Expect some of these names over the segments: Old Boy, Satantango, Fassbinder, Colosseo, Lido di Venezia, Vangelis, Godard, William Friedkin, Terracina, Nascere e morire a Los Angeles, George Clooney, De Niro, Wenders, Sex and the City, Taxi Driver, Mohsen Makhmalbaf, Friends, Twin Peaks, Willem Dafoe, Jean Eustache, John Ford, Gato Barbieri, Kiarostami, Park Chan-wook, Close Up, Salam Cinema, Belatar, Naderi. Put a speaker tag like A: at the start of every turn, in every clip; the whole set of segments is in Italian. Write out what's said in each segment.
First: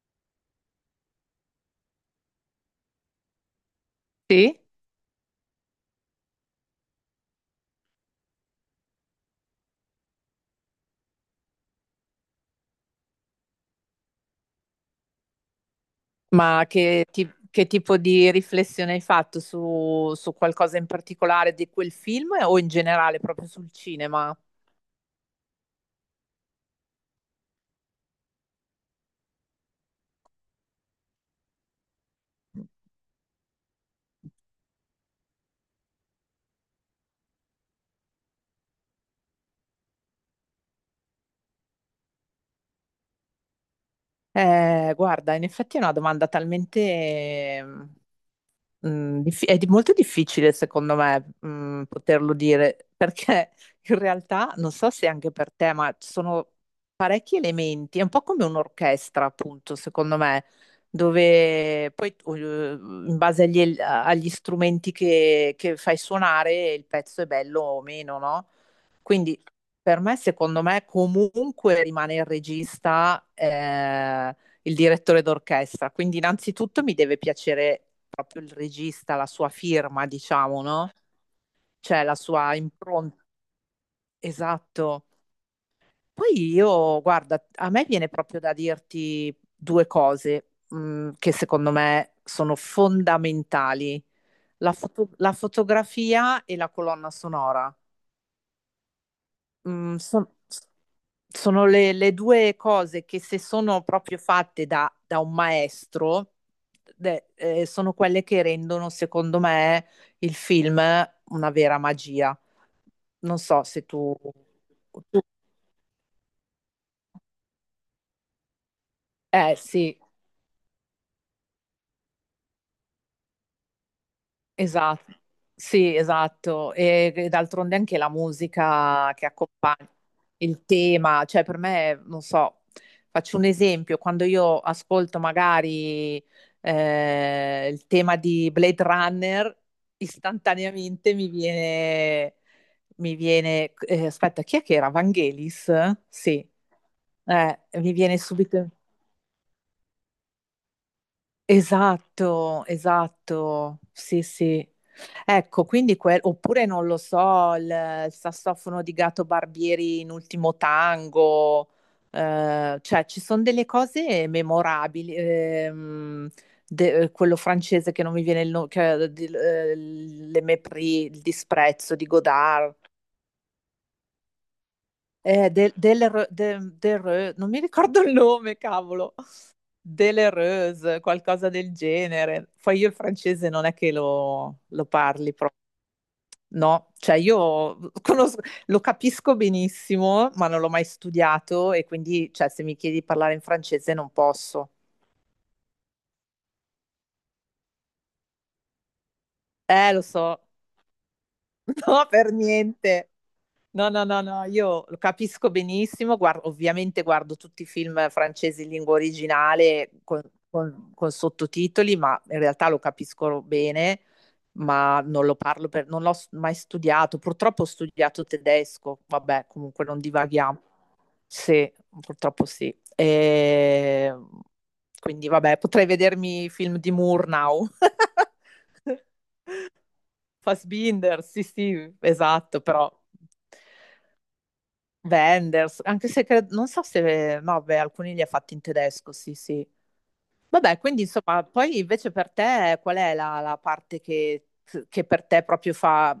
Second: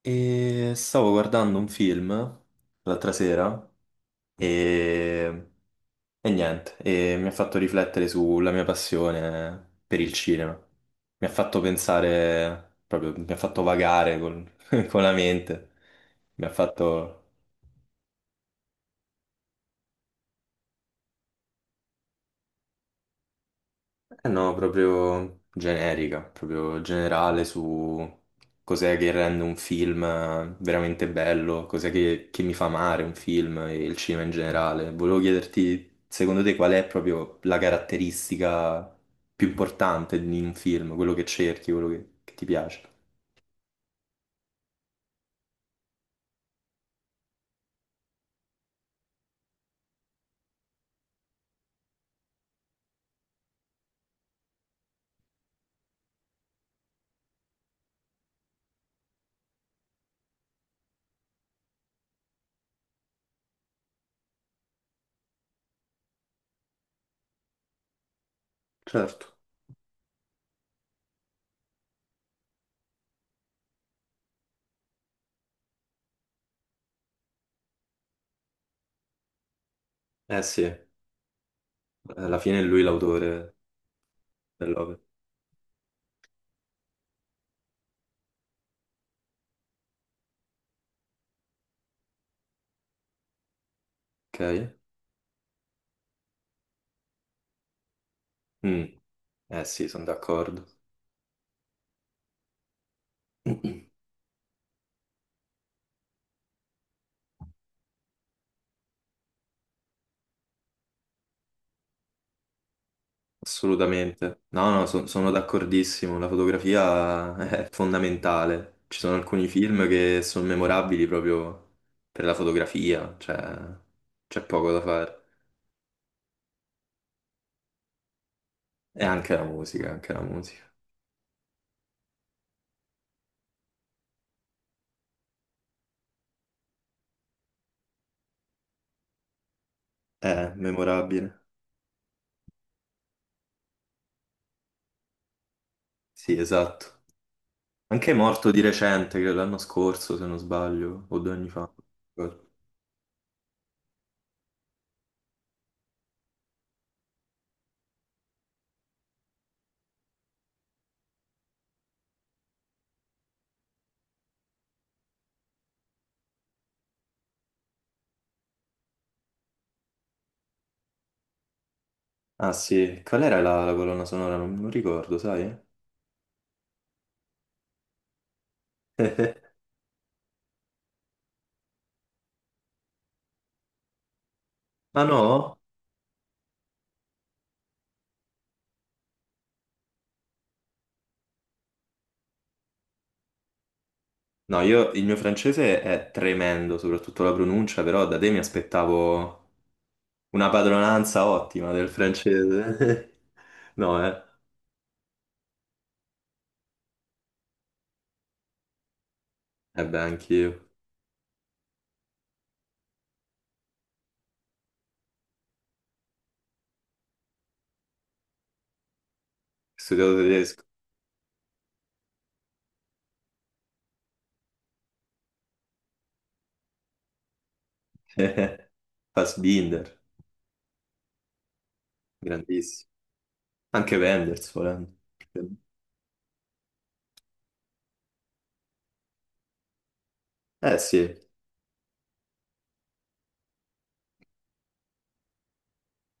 A: E stavo guardando un film l'altra sera
B: Sì,
A: e, e niente, e mi ha fatto riflettere sulla mia passione per il cinema. Mi ha fatto pensare, proprio, mi ha fatto vagare col- con la mente, mi ha
B: ma che,
A: fatto
B: che tipo di riflessione hai fatto su qualcosa in particolare di quel film o in generale proprio sul
A: Eh
B: cinema?
A: no, proprio generica, proprio generale su cos'è che rende un film veramente bello, cos'è che mi fa amare un film e il cinema in generale. Volevo chiederti, secondo te, qual è proprio la caratteristica più importante di un film, quello che cerchi, quello che ti piace?
B: Guarda, in effetti è una domanda talmente, molto difficile secondo me, poterlo dire, perché in realtà non so se anche per te, ma ci sono parecchi elementi, è un po' come un'orchestra, appunto, secondo me, dove poi in base agli strumenti che fai suonare il pezzo è bello o meno, no?
A: Certo.
B: Quindi per me, secondo me, comunque rimane il regista, il direttore d'orchestra. Quindi, innanzitutto mi deve piacere proprio il regista, la sua firma,
A: Eh
B: diciamo,
A: sì,
B: no? Cioè la
A: alla
B: sua
A: fine è lui
B: impronta.
A: l'autore dell'opera,
B: Esatto. Poi io, guarda, a me viene proprio da dirti due cose, che secondo me sono fondamentali. La
A: ok?
B: foto- la fotografia e la colonna sonora.
A: Mm, eh sì,
B: Mm,
A: sono
B: son-
A: d'accordo.
B: Sono le due cose che se sono proprio fatte da un maestro, sono quelle che rendono, secondo me, il film una vera magia. Non so se tu...
A: Assolutamente. No, no,
B: tu-
A: sono d'accordissimo. La fotografia è fondamentale. Ci sono alcuni
B: Eh
A: film
B: sì.
A: che sono memorabili proprio per la fotografia, cioè c'è poco da
B: Esatto,
A: fare.
B: sì, esatto. E d'altronde anche la
A: E
B: musica che
A: anche la
B: accompagna
A: musica, anche la
B: il
A: musica.
B: tema, cioè per me, non so, faccio un esempio, quando io ascolto magari il tema di Blade Runner,
A: È
B: istantaneamente mi
A: memorabile.
B: viene, aspetta, chi è che era? Vangelis?
A: Sì,
B: Sì.
A: esatto.
B: Mi
A: Anche è
B: viene
A: morto di
B: subito.
A: recente, credo l'anno scorso, se non sbaglio, o due anni fa.
B: Esatto, esatto, sì, sì. Ecco, quindi oppure non lo so, il sassofono di Gato Barbieri in Ultimo Tango, cioè ci sono delle cose memorabili, quello francese che non mi viene il nome, Le Mépris, il disprezzo di
A: Ah
B: Godard,
A: sì, qual era la colonna sonora? Non ricordo, sai?
B: del, del, Re- de- del Re- non mi ricordo il nome, cavolo, delle Reuse, qualcosa del genere. Poi io il francese non è che lo
A: Ah
B: parli.
A: no?
B: No, cioè io lo capisco benissimo, ma non l'ho mai studiato e quindi, cioè, se mi chiedi di parlare in francese non
A: No,
B: posso.
A: io il mio francese è tremendo, soprattutto la pronuncia, però da te mi aspettavo
B: Lo so,
A: una padronanza ottima del
B: no, per
A: francese.
B: niente. No,
A: No,
B: no, no,
A: eh?
B: no, io lo capisco benissimo, ovviamente guardo tutti i film francesi in lingua
A: Eh
B: originale
A: beh,
B: con,
A: anch'io. Ho
B: con- con sottotitoli, ma in realtà lo capisco bene, ma non lo parlo per, non l'ho mai studiato. Purtroppo ho studiato tedesco, vabbè, comunque non
A: studiato
B: divaghiamo.
A: tedesco.
B: Sì, purtroppo sì. E... Quindi vabbè, potrei vedermi i film di Moore now.
A: Fassbinder,
B: Fassbinder, sì, sì, esatto,
A: grandissimo.
B: però
A: Anche Wenders, volendo.
B: Wenders, anche se non so se, no, beh, alcuni li ha fatti in tedesco, sì, sì.
A: Eh
B: Vabbè, quindi
A: sì.
B: insomma, poi invece per te qual è la parte che per te proprio fa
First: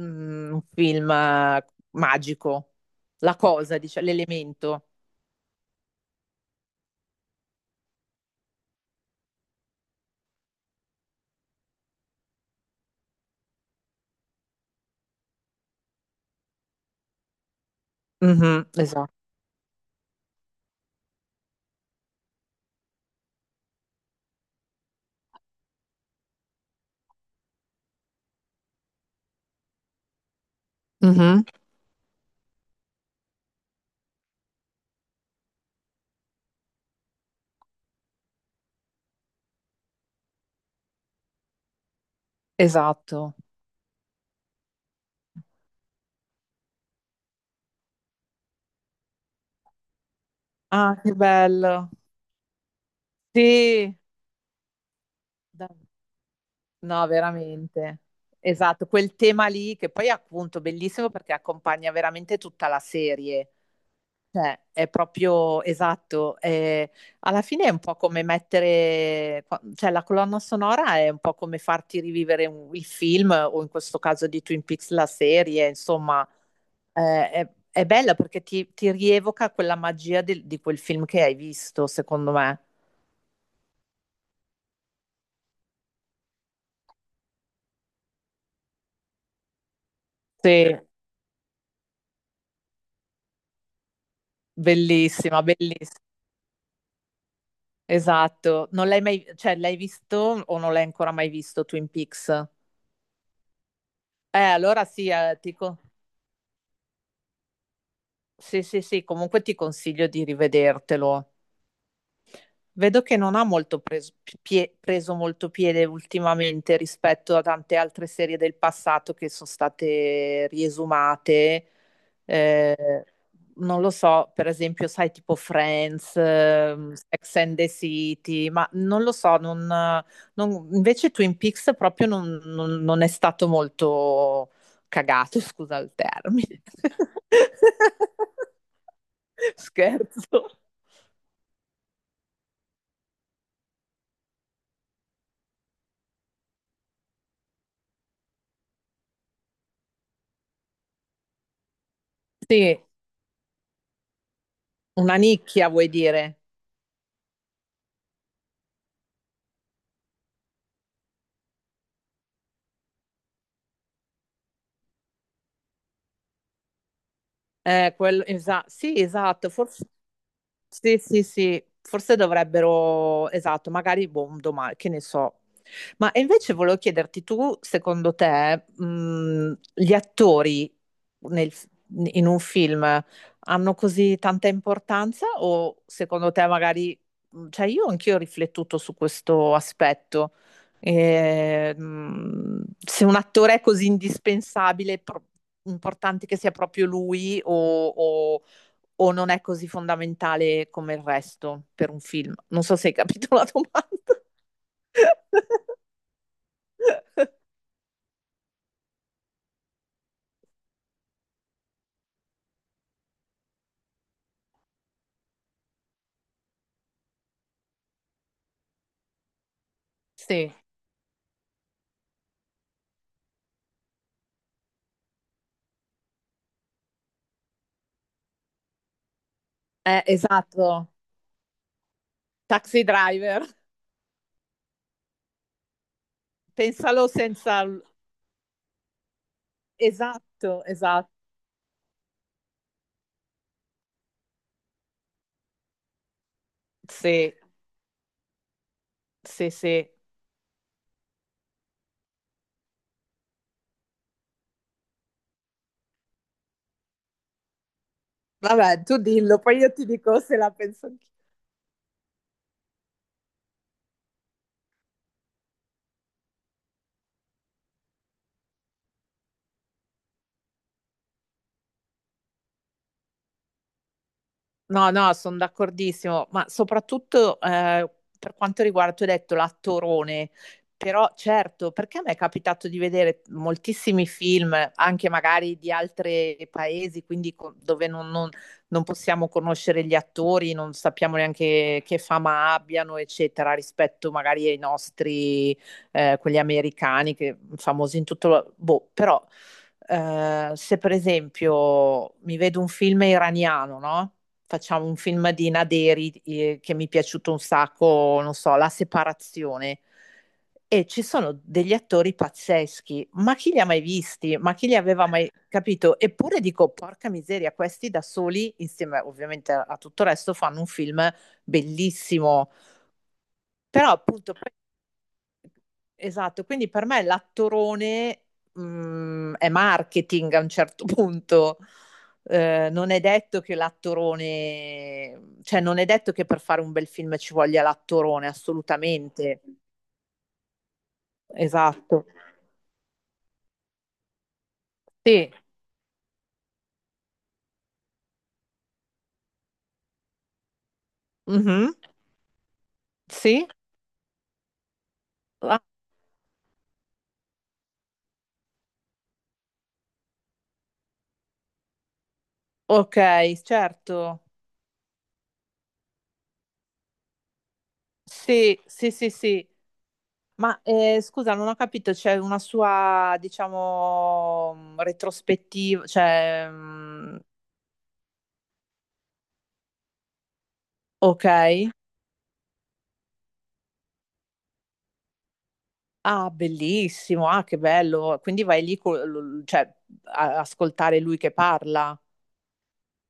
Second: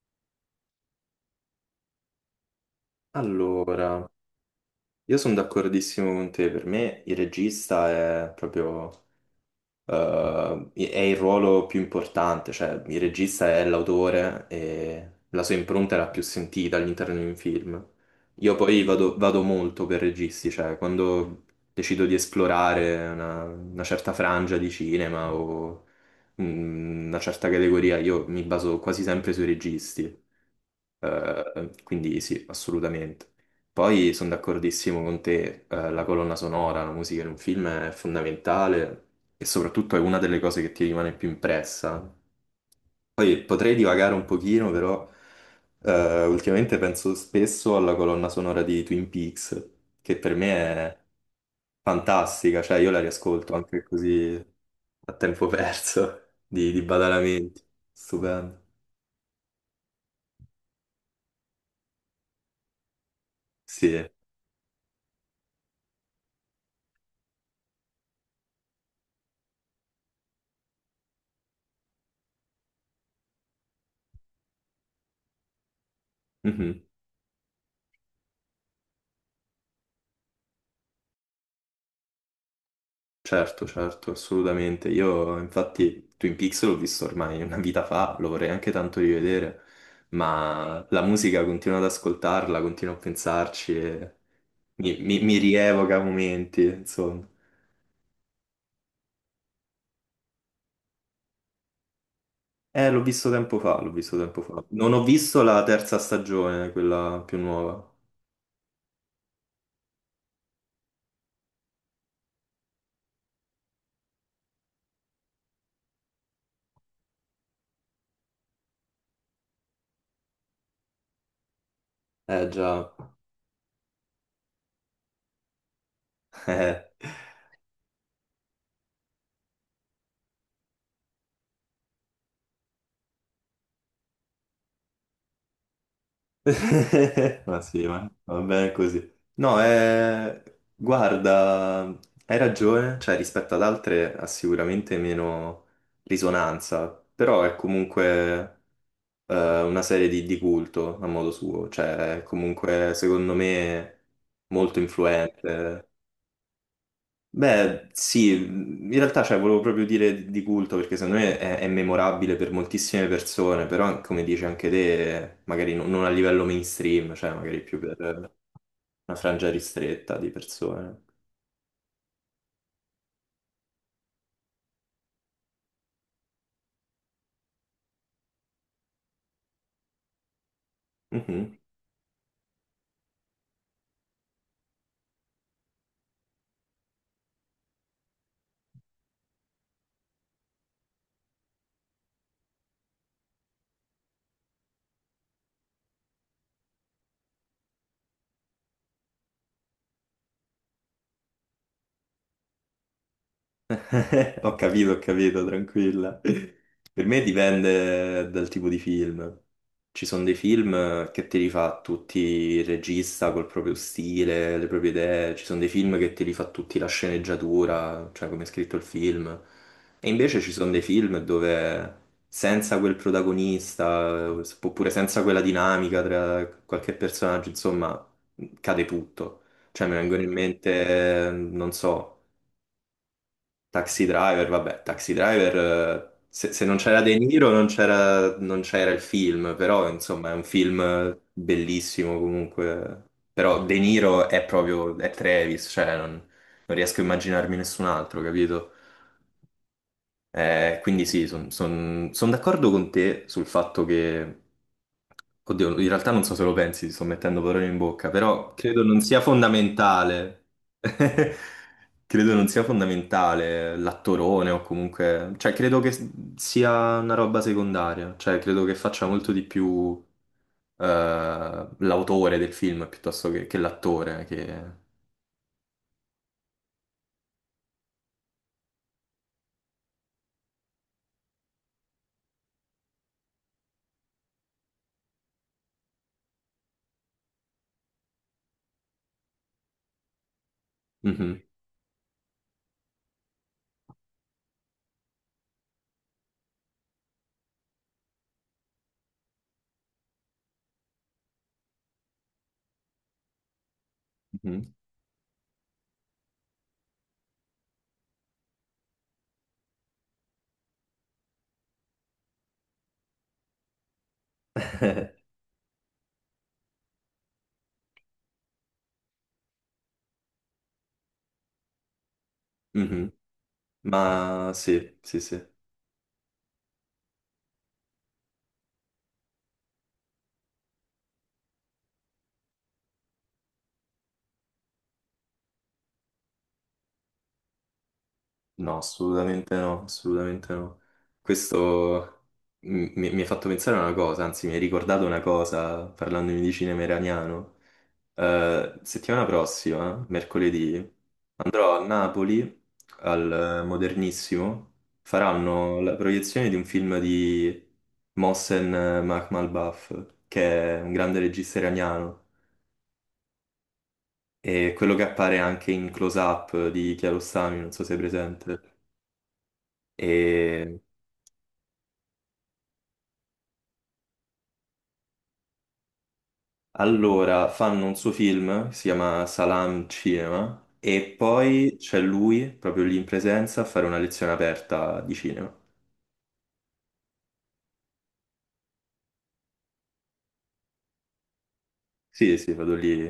B: un film magico? La cosa,
A: Allora,
B: diciamo, l'elemento.
A: io sono d'accordissimo con te. Per me il regista è proprio è il ruolo più importante, cioè il regista è l'autore e la sua impronta è la più sentita all'interno di un film. Io
B: Mhm,
A: poi
B: esatto.
A: vado molto per registi, cioè quando decido di esplorare una certa frangia di cinema o una certa categoria, io mi baso quasi sempre sui registi.
B: Mhm.
A: Quindi sì, assolutamente. Poi sono d'accordissimo con te, la colonna sonora, la musica in un film è fondamentale e soprattutto è una delle cose che ti rimane più impressa.
B: Esatto.
A: Poi potrei divagare un pochino, però ultimamente penso spesso alla colonna sonora di Twin Peaks, che per me
B: Ah,
A: è
B: che bello.
A: fantastica, cioè io la riascolto anche
B: Sì,
A: così a tempo
B: da-
A: perso, di
B: no,
A: Badalamenti.
B: veramente.
A: Stupendo.
B: Esatto, quel tema lì che poi è appunto bellissimo perché accompagna veramente tutta la serie.
A: Sì.
B: Cioè, è proprio esatto. Alla fine è un po' come mettere, cioè la colonna sonora è un po' come farti rivivere il film o in questo caso di Twin Peaks la serie, insomma,
A: Mhm.
B: è bella perché ti rievoca quella magia di quel film che hai visto, secondo me.
A: Certo, certo, assolutamente. Io infatti Twin Peaks l'ho visto ormai una vita fa, lo vorrei anche tanto rivedere,
B: Sì,
A: ma la musica continuo ad ascoltarla, continuo a pensarci e mi
B: Bellissima, belliss
A: rievoca momenti, insomma.
B: esatto. Non l'hai mai, cioè, l'hai visto o non l'hai ancora mai visto Twin Peaks?
A: L'ho visto tempo fa, l'ho visto
B: Eh,
A: tempo fa.
B: allora
A: Non ho
B: sì,
A: visto la terza stagione, quella più nuova.
B: sì, sì, sì, comunque ti consiglio di rivedertelo. Vedo che non ha molto preso molto piede ultimamente rispetto a tante altre serie del passato che sono state riesumate.
A: Eh già,
B: Eh, non lo so, per esempio, sai, tipo Friends,
A: eh.
B: Sex and the City, ma non lo so, invece Twin Peaks proprio non è stato molto cagato, scusa il termine.
A: Ma sì, ma va bene così. No,
B: Scherzo.
A: guarda, hai ragione, cioè rispetto ad altre ha sicuramente meno risonanza, però è comunque una serie di culto a modo suo, cioè è
B: Sì,
A: comunque secondo me molto
B: una nicchia,
A: influente.
B: vuoi dire?
A: Beh, sì, in realtà cioè, volevo proprio dire di culto perché secondo me è memorabile per moltissime persone, però come dici anche te, magari non a livello mainstream, cioè magari più
B: Eh,
A: per
B: quello, sì,
A: una
B: esatto,
A: frangia
B: forse
A: ristretta di
B: sì,
A: persone.
B: sì, sì, forse dovrebbero, esatto, magari boh, domani, che ne so. Ma e invece volevo chiederti tu, secondo te, gli attori nel-
A: Mhm.
B: in un film hanno così tanta importanza o secondo te magari, cioè io anch'io ho riflettuto su questo aspetto. E, se un attore è così indispensabile, importante che sia proprio lui o... o non è così fondamentale come il resto per un film? Non so se hai capito la domanda.
A: Ho capito, tranquilla. Per me dipende dal tipo di film. Ci sono dei film che te li fa tutti il regista col proprio stile, le proprie idee, ci sono dei film che te li fa tutti la sceneggiatura, cioè come è scritto il film. E invece ci
B: Sì,
A: sono dei film dove senza quel protagonista, oppure senza quella dinamica tra qualche personaggio, insomma, cade tutto. Cioè mi
B: eh,
A: vengono in
B: esatto.
A: mente, non so.
B: Taxi Driver,
A: Taxi Driver, vabbè, Taxi Driver, se non c'era
B: pensalo
A: De Niro
B: senza...
A: non c'era il film, però insomma è un
B: Esatto, esatto,
A: film bellissimo comunque. Però De Niro è proprio, è Travis, cioè non riesco a
B: sì,
A: immaginarmi nessun altro, capito?
B: sì, sì.
A: Quindi sì, sono d'accordo con te sul fatto che oddio, in realtà non so se lo pensi, ti sto mettendo parole in bocca, però
B: Vabbè,
A: credo
B: tu
A: non sia
B: dillo, poi io ti dico se
A: fondamentale.
B: la penso anch'io.
A: Credo non sia fondamentale l'attorone o comunque, cioè credo che sia una roba secondaria, cioè credo che faccia molto di più eh, l'autore del film piuttosto che l'attore. Che...
B: No, no, sono d'accordissimo, ma soprattutto per quanto riguarda, tu hai detto l'attorone, però certo, perché a me è capitato di vedere moltissimi film, anche magari di altri paesi, quindi dove non possiamo conoscere gli attori, non sappiamo
A: Mhm,
B: neanche che fama abbiano, eccetera, rispetto magari ai nostri, quelli americani, che famosi in tutto... Boh, però se per esempio mi vedo un film iraniano, no?
A: mhm,
B: Facciamo un film di Naderi, che mi è piaciuto un sacco, non so, La separazione. E ci sono degli attori pazzeschi, ma chi li ha mai visti? Ma chi li aveva mai capito? Eppure dico, porca miseria, questi da soli, insieme ovviamente a tutto il resto, fanno un film bellissimo.
A: mhm.
B: Però appunto.
A: Ma sì, sì, sì.
B: Esatto, quindi per me l'attorone è marketing a un certo punto. Non è detto che l'attorone, cioè non è detto che per fare un bel film ci voglia l'attorone,
A: No,
B: assolutamente.
A: assolutamente no, assolutamente no.
B: Esatto.
A: Questo mi ha fatto pensare a una cosa, anzi mi hai ricordato una
B: Sì.
A: cosa parlandomi di cinema iraniano. Settimana prossima, mercoledì,
B: Mhm.
A: andrò a Napoli
B: Sì.
A: al Modernissimo,
B: Ah,
A: faranno la proiezione di un film di Mohsen Makhmalbaf, che è un grande regista iraniano,
B: ok, certo.
A: e quello che appare anche in Close Up di Kiarostami, non so se è
B: Sì,
A: presente.
B: sì, sì, sì. Ma
A: E
B: scusa, non ho capito, c'è una sua, diciamo, retrospettiva, cioè,
A: allora, fanno un suo film, si chiama Salam Cinema, e
B: ok.
A: poi c'è lui, proprio lì in presenza, a fare una lezione aperta di cinema.
B: Ah, bellissimo, ah, che bello. Quindi vai lì, cioè, a ascoltare lui che parla.
A: Sì, sì, vado lì,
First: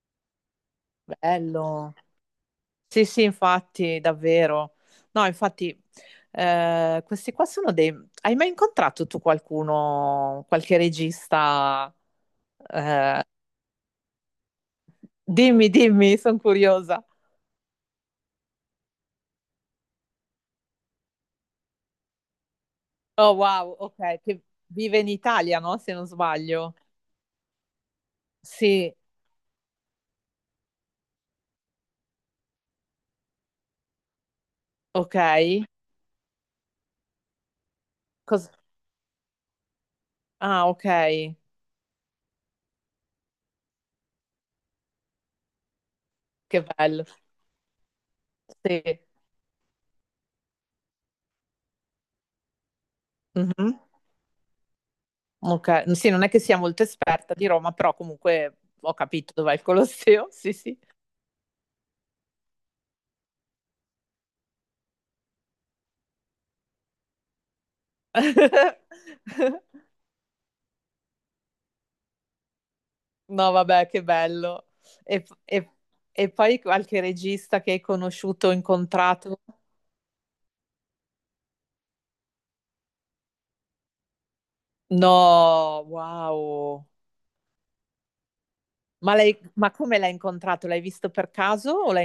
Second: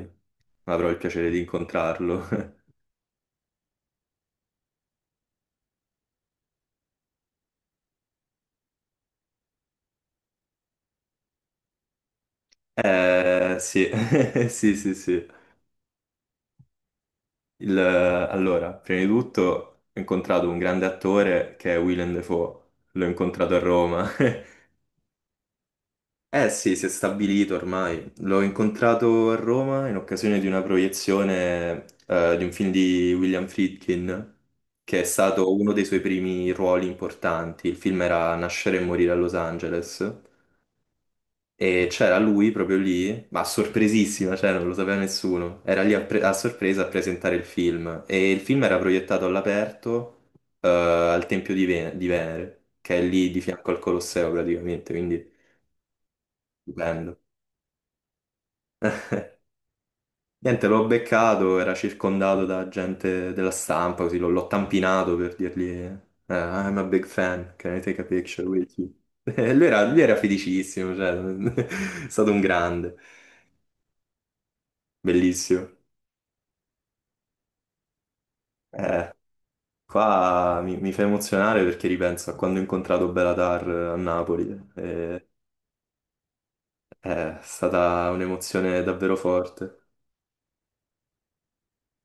A: avrò il piacere di
B: Bello.
A: incontrarlo.
B: Sì, sì, infatti, davvero. No, infatti, questi qua sono dei... Hai mai incontrato tu qualcuno, qualche regista? Eh,
A: Sì, sì, sì, sì.
B: dimmi, dimmi, sono curiosa.
A: Allora, prima di tutto ho incontrato un grande attore che è Willem Dafoe, l'ho
B: Oh,
A: incontrato a
B: wow,
A: Roma.
B: ok, che vive in Italia, no? Se non
A: Eh
B: sbaglio.
A: sì, si è stabilito ormai. L'ho
B: Sì,
A: incontrato a Roma in occasione di una proiezione di un film di William Friedkin, che è
B: ok.
A: stato uno dei suoi primi ruoli importanti. Il film era
B: Cos-
A: Nascere e morire a Los Angeles
B: ah, ok,
A: e c'era lui proprio lì, ma sorpresissima, cioè non lo sapeva nessuno. Era lì a, a
B: che
A: sorpresa a
B: bello.
A: presentare il film e il film era
B: Sì.
A: proiettato all'aperto al Tempio di, di Venere, che è lì di fianco
B: Mhm.
A: al Colosseo praticamente, quindi
B: Ok, sì, non è che sia molto
A: stupendo.
B: esperta di Roma, però comunque ho capito dov'è il Colosseo. Sì,
A: Niente,
B: sì.
A: l'ho beccato, era circondato da gente della stampa, così l'ho tampinato per dirgli I'm a big fan, can I take a picture with you? Lui era felicissimo, cioè, è stato un grande,
B: No, vabbè, che bello. E,
A: bellissimo.
B: e- e poi qualche regista che hai conosciuto,
A: Eh,
B: incontrato?
A: qua mi fa emozionare perché ripenso a quando ho incontrato Belatar a Napoli, eh,
B: No, wow.
A: è stata un'emozione davvero
B: Ma lei, ma
A: forte.
B: come l'hai incontrato? L'hai visto per caso o l'hai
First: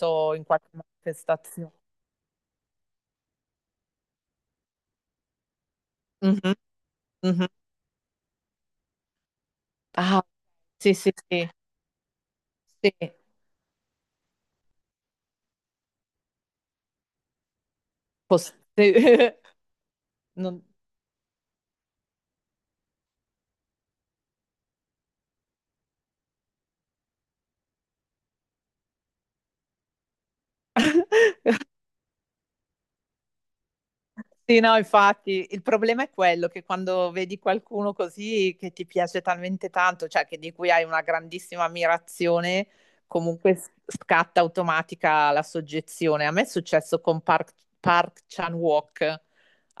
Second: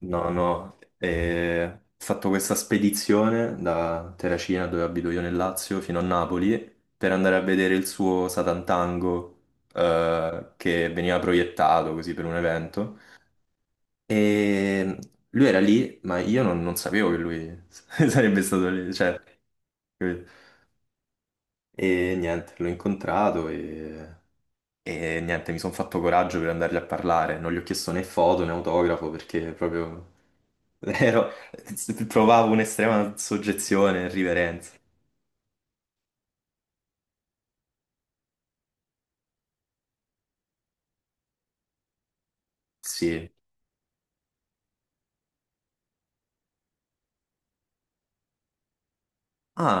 A: No,
B: in qualche
A: no,
B: manifestazione?
A: ho fatto questa spedizione da Terracina, dove abito io nel Lazio, fino a
B: Mhm,
A: Napoli, per andare a
B: mhm.
A: vedere il suo Satantango,
B: Ah,
A: che
B: sì, sì,
A: veniva
B: sì.
A: proiettato così per un
B: Sì,
A: evento. E lui era lì, ma io non sapevo che lui sarebbe stato lì, cioè,
B: Sì.
A: capito?
B: Non-
A: E niente, l'ho incontrato e niente, mi sono fatto coraggio per andargli a parlare. Non gli ho chiesto né foto né autografo perché proprio Ero- provavo un'estrema soggezione e
B: Sì,
A: riverenza.
B: no, infatti, il problema è quello che quando vedi qualcuno così che ti piace talmente tanto, cioè che di cui hai una grandissima ammirazione,
A: Sì.
B: comunque scatta automatica la soggezione. A me è successo con Park Chan-wook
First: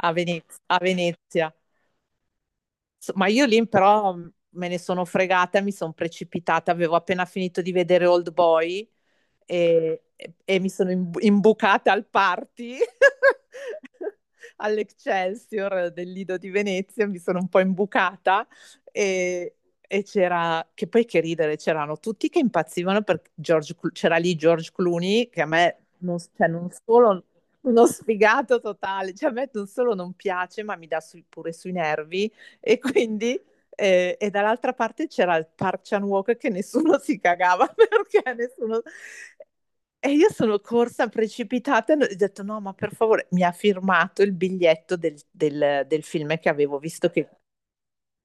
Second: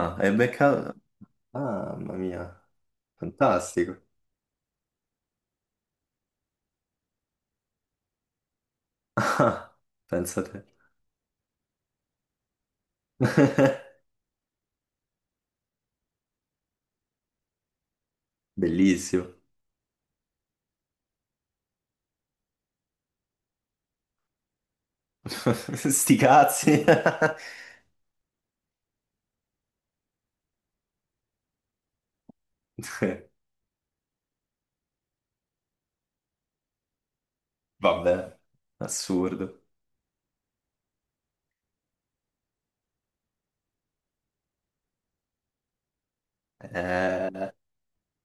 B: a
A: è beccato.
B: Venezia.
A: Ah, mamma mia,
B: Ma io lì
A: fantastico.
B: però me ne sono fregata, mi sono precipitata, avevo appena finito di vedere Old Boy
A: Ah,
B: e, e-
A: pensa a
B: e
A: te.
B: mi sono imbucata al party all'Excelsior del Lido di Venezia, mi sono un po' imbucata
A: Bellissimo.
B: e c'era, che poi che ridere, c'erano tutti che impazzivano per George, c'era lì George Clooney che a me
A: Sti
B: non, cioè, non
A: cazzi.
B: solo uno sfigato totale, cioè a me non solo non piace ma mi dà pure sui nervi, e quindi e dall'altra parte c'era il Parchan Walk che nessuno si cagava, perché
A: Vabbè,
B: nessuno...
A: assurdo.
B: E io sono corsa precipitata e ho detto no, ma per favore, mi ha firmato il biglietto del film che avevo visto, che
A: Eh,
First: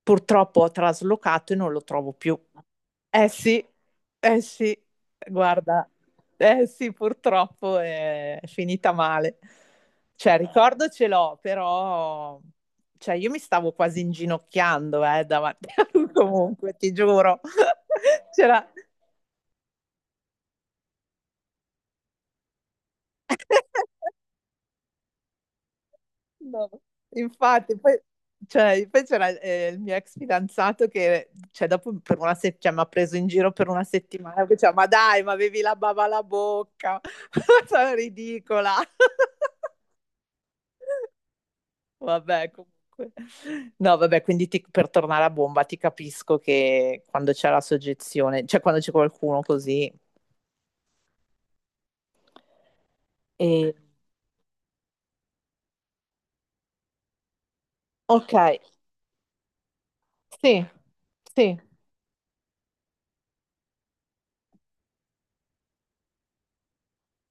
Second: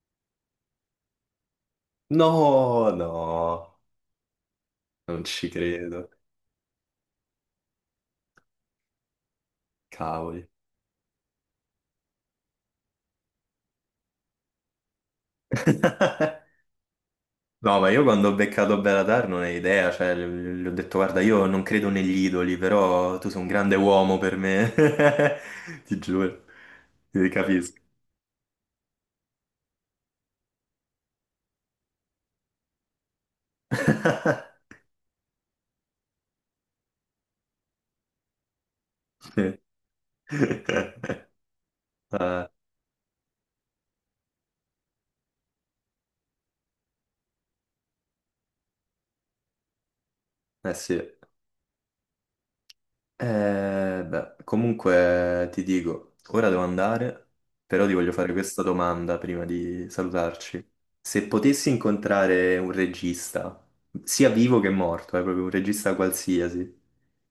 B: purtroppo ho traslocato e non lo trovo più.
A: no,
B: Eh sì,
A: no,
B: eh sì,
A: non ci
B: guarda,
A: credo.
B: eh sì, purtroppo è finita male. Cioè,
A: Cavoli.
B: ricordo ce l'ho, però, cioè, io mi stavo quasi inginocchiando, davanti a lui comunque, ti giuro.
A: No, ma io quando ho
B: C'era...
A: beccato Belatar non hai idea, cioè, gli ho detto guarda, io non credo negli idoli, però tu sei un grande uomo per me, ti giuro,
B: No,
A: ti
B: infatti,
A: capisco.
B: poi, cioè, poi c'era il mio ex fidanzato, che cioè, dopo per una cioè, mi ha preso in giro per una settimana, che diceva, ma dai, ma avevi la bava alla bocca, sono ridicola.
A: Sì. Eh,
B: Vabbè, comunque. No, vabbè, quindi per tornare a bomba ti capisco che quando c'è la soggezione, cioè quando c'è qualcuno così.
A: eh sì.
B: E...
A: Beh, comunque ti dico, ora devo andare, però ti voglio fare
B: Ok,
A: questa domanda prima di
B: sì,
A: salutarci. Se
B: sì.
A: potessi incontrare un regista, sia vivo che morto, proprio un regista qualsiasi,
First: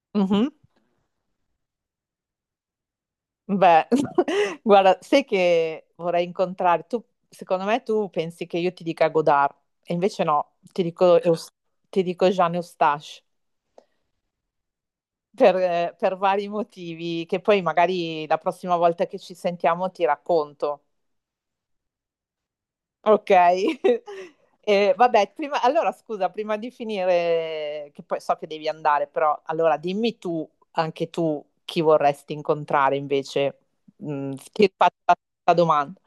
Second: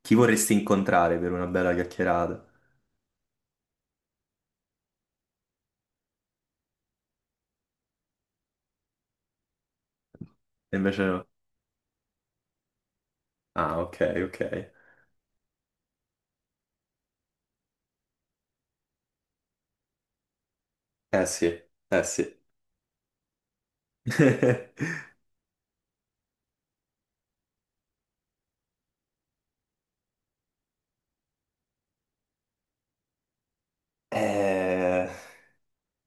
A: chi
B: Mhm.
A: vorresti incontrare per una bella chiacchierata?
B: Beh, guarda, sai che vorrei incontrare, tu, secondo me tu pensi che io ti dica Godard, e invece no,
A: E
B: ti
A: invece
B: dico,
A: no.
B: Jean Eustache,
A: Ah, ok, ok.
B: per vari motivi, che poi magari la prossima volta che ci sentiamo ti racconto,
A: Eh sì, eh sì.
B: ok? Vabbè, allora scusa, prima di finire, che poi so che devi andare, però allora dimmi tu, anche tu, chi vorresti incontrare invece. Ti faccio
A: Eh...
B: la domanda.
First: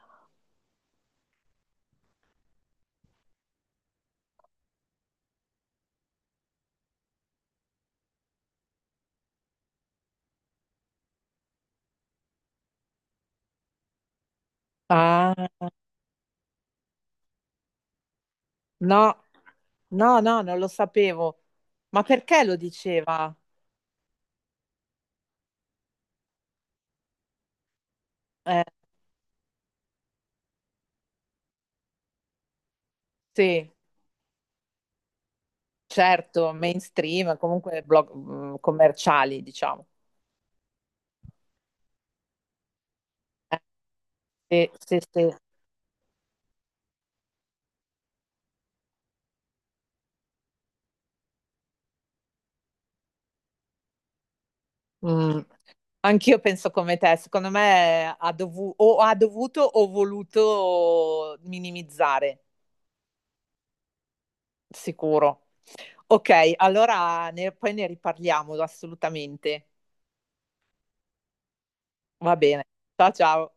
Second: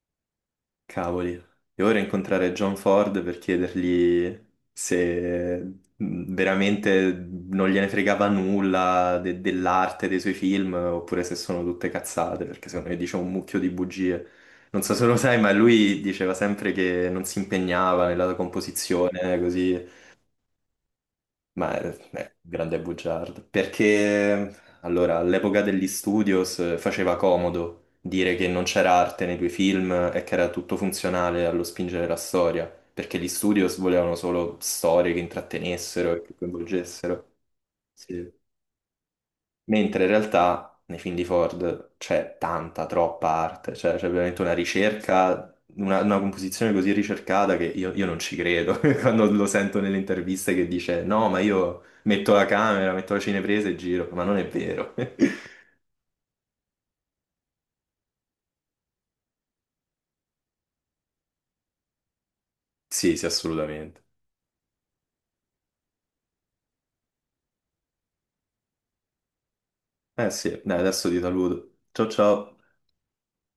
A: Cavoli, devo ora incontrare John Ford per chiedergli se veramente non gliene fregava nulla dell'arte dei suoi film oppure se sono tutte cazzate, perché secondo me dice un mucchio di bugie. Non so se lo
B: Ah,
A: sai, ma lui diceva sempre che non si impegnava nella
B: no,
A: composizione, così.
B: no, no, non lo sapevo.
A: Ma
B: Ma
A: è
B: perché lo
A: grande
B: diceva?
A: bugiardo, perché allora all'epoca degli studios faceva comodo dire che non
B: Eh,
A: c'era arte nei tuoi film e che era tutto funzionale allo spingere la storia, perché gli
B: sì,
A: studios volevano solo storie che intrattenessero e che
B: certo,
A: coinvolgessero.
B: mainstream, comunque blog,
A: Sì.
B: commerciali, diciamo.
A: Mentre in realtà nei film di Ford c'è tanta, troppa arte, cioè c'è veramente una
B: Eh, sì, sì, sì.
A: ricerca, una composizione così ricercata che io non ci credo quando lo sento nelle interviste che dice no, ma io metto la camera, metto la cinepresa e giro, ma non è vero.
B: Mm, Anch'io penso come te, secondo me ha dovu- o ha dovuto o voluto minimizzare,
A: Sì, sì, assolutamente.
B: sicuro. Ok, allora poi ne riparliamo assolutamente.
A: Eh sì, dai, adesso ti saluto. Ciao
B: Va
A: ciao.
B: bene. Ciao, ciao.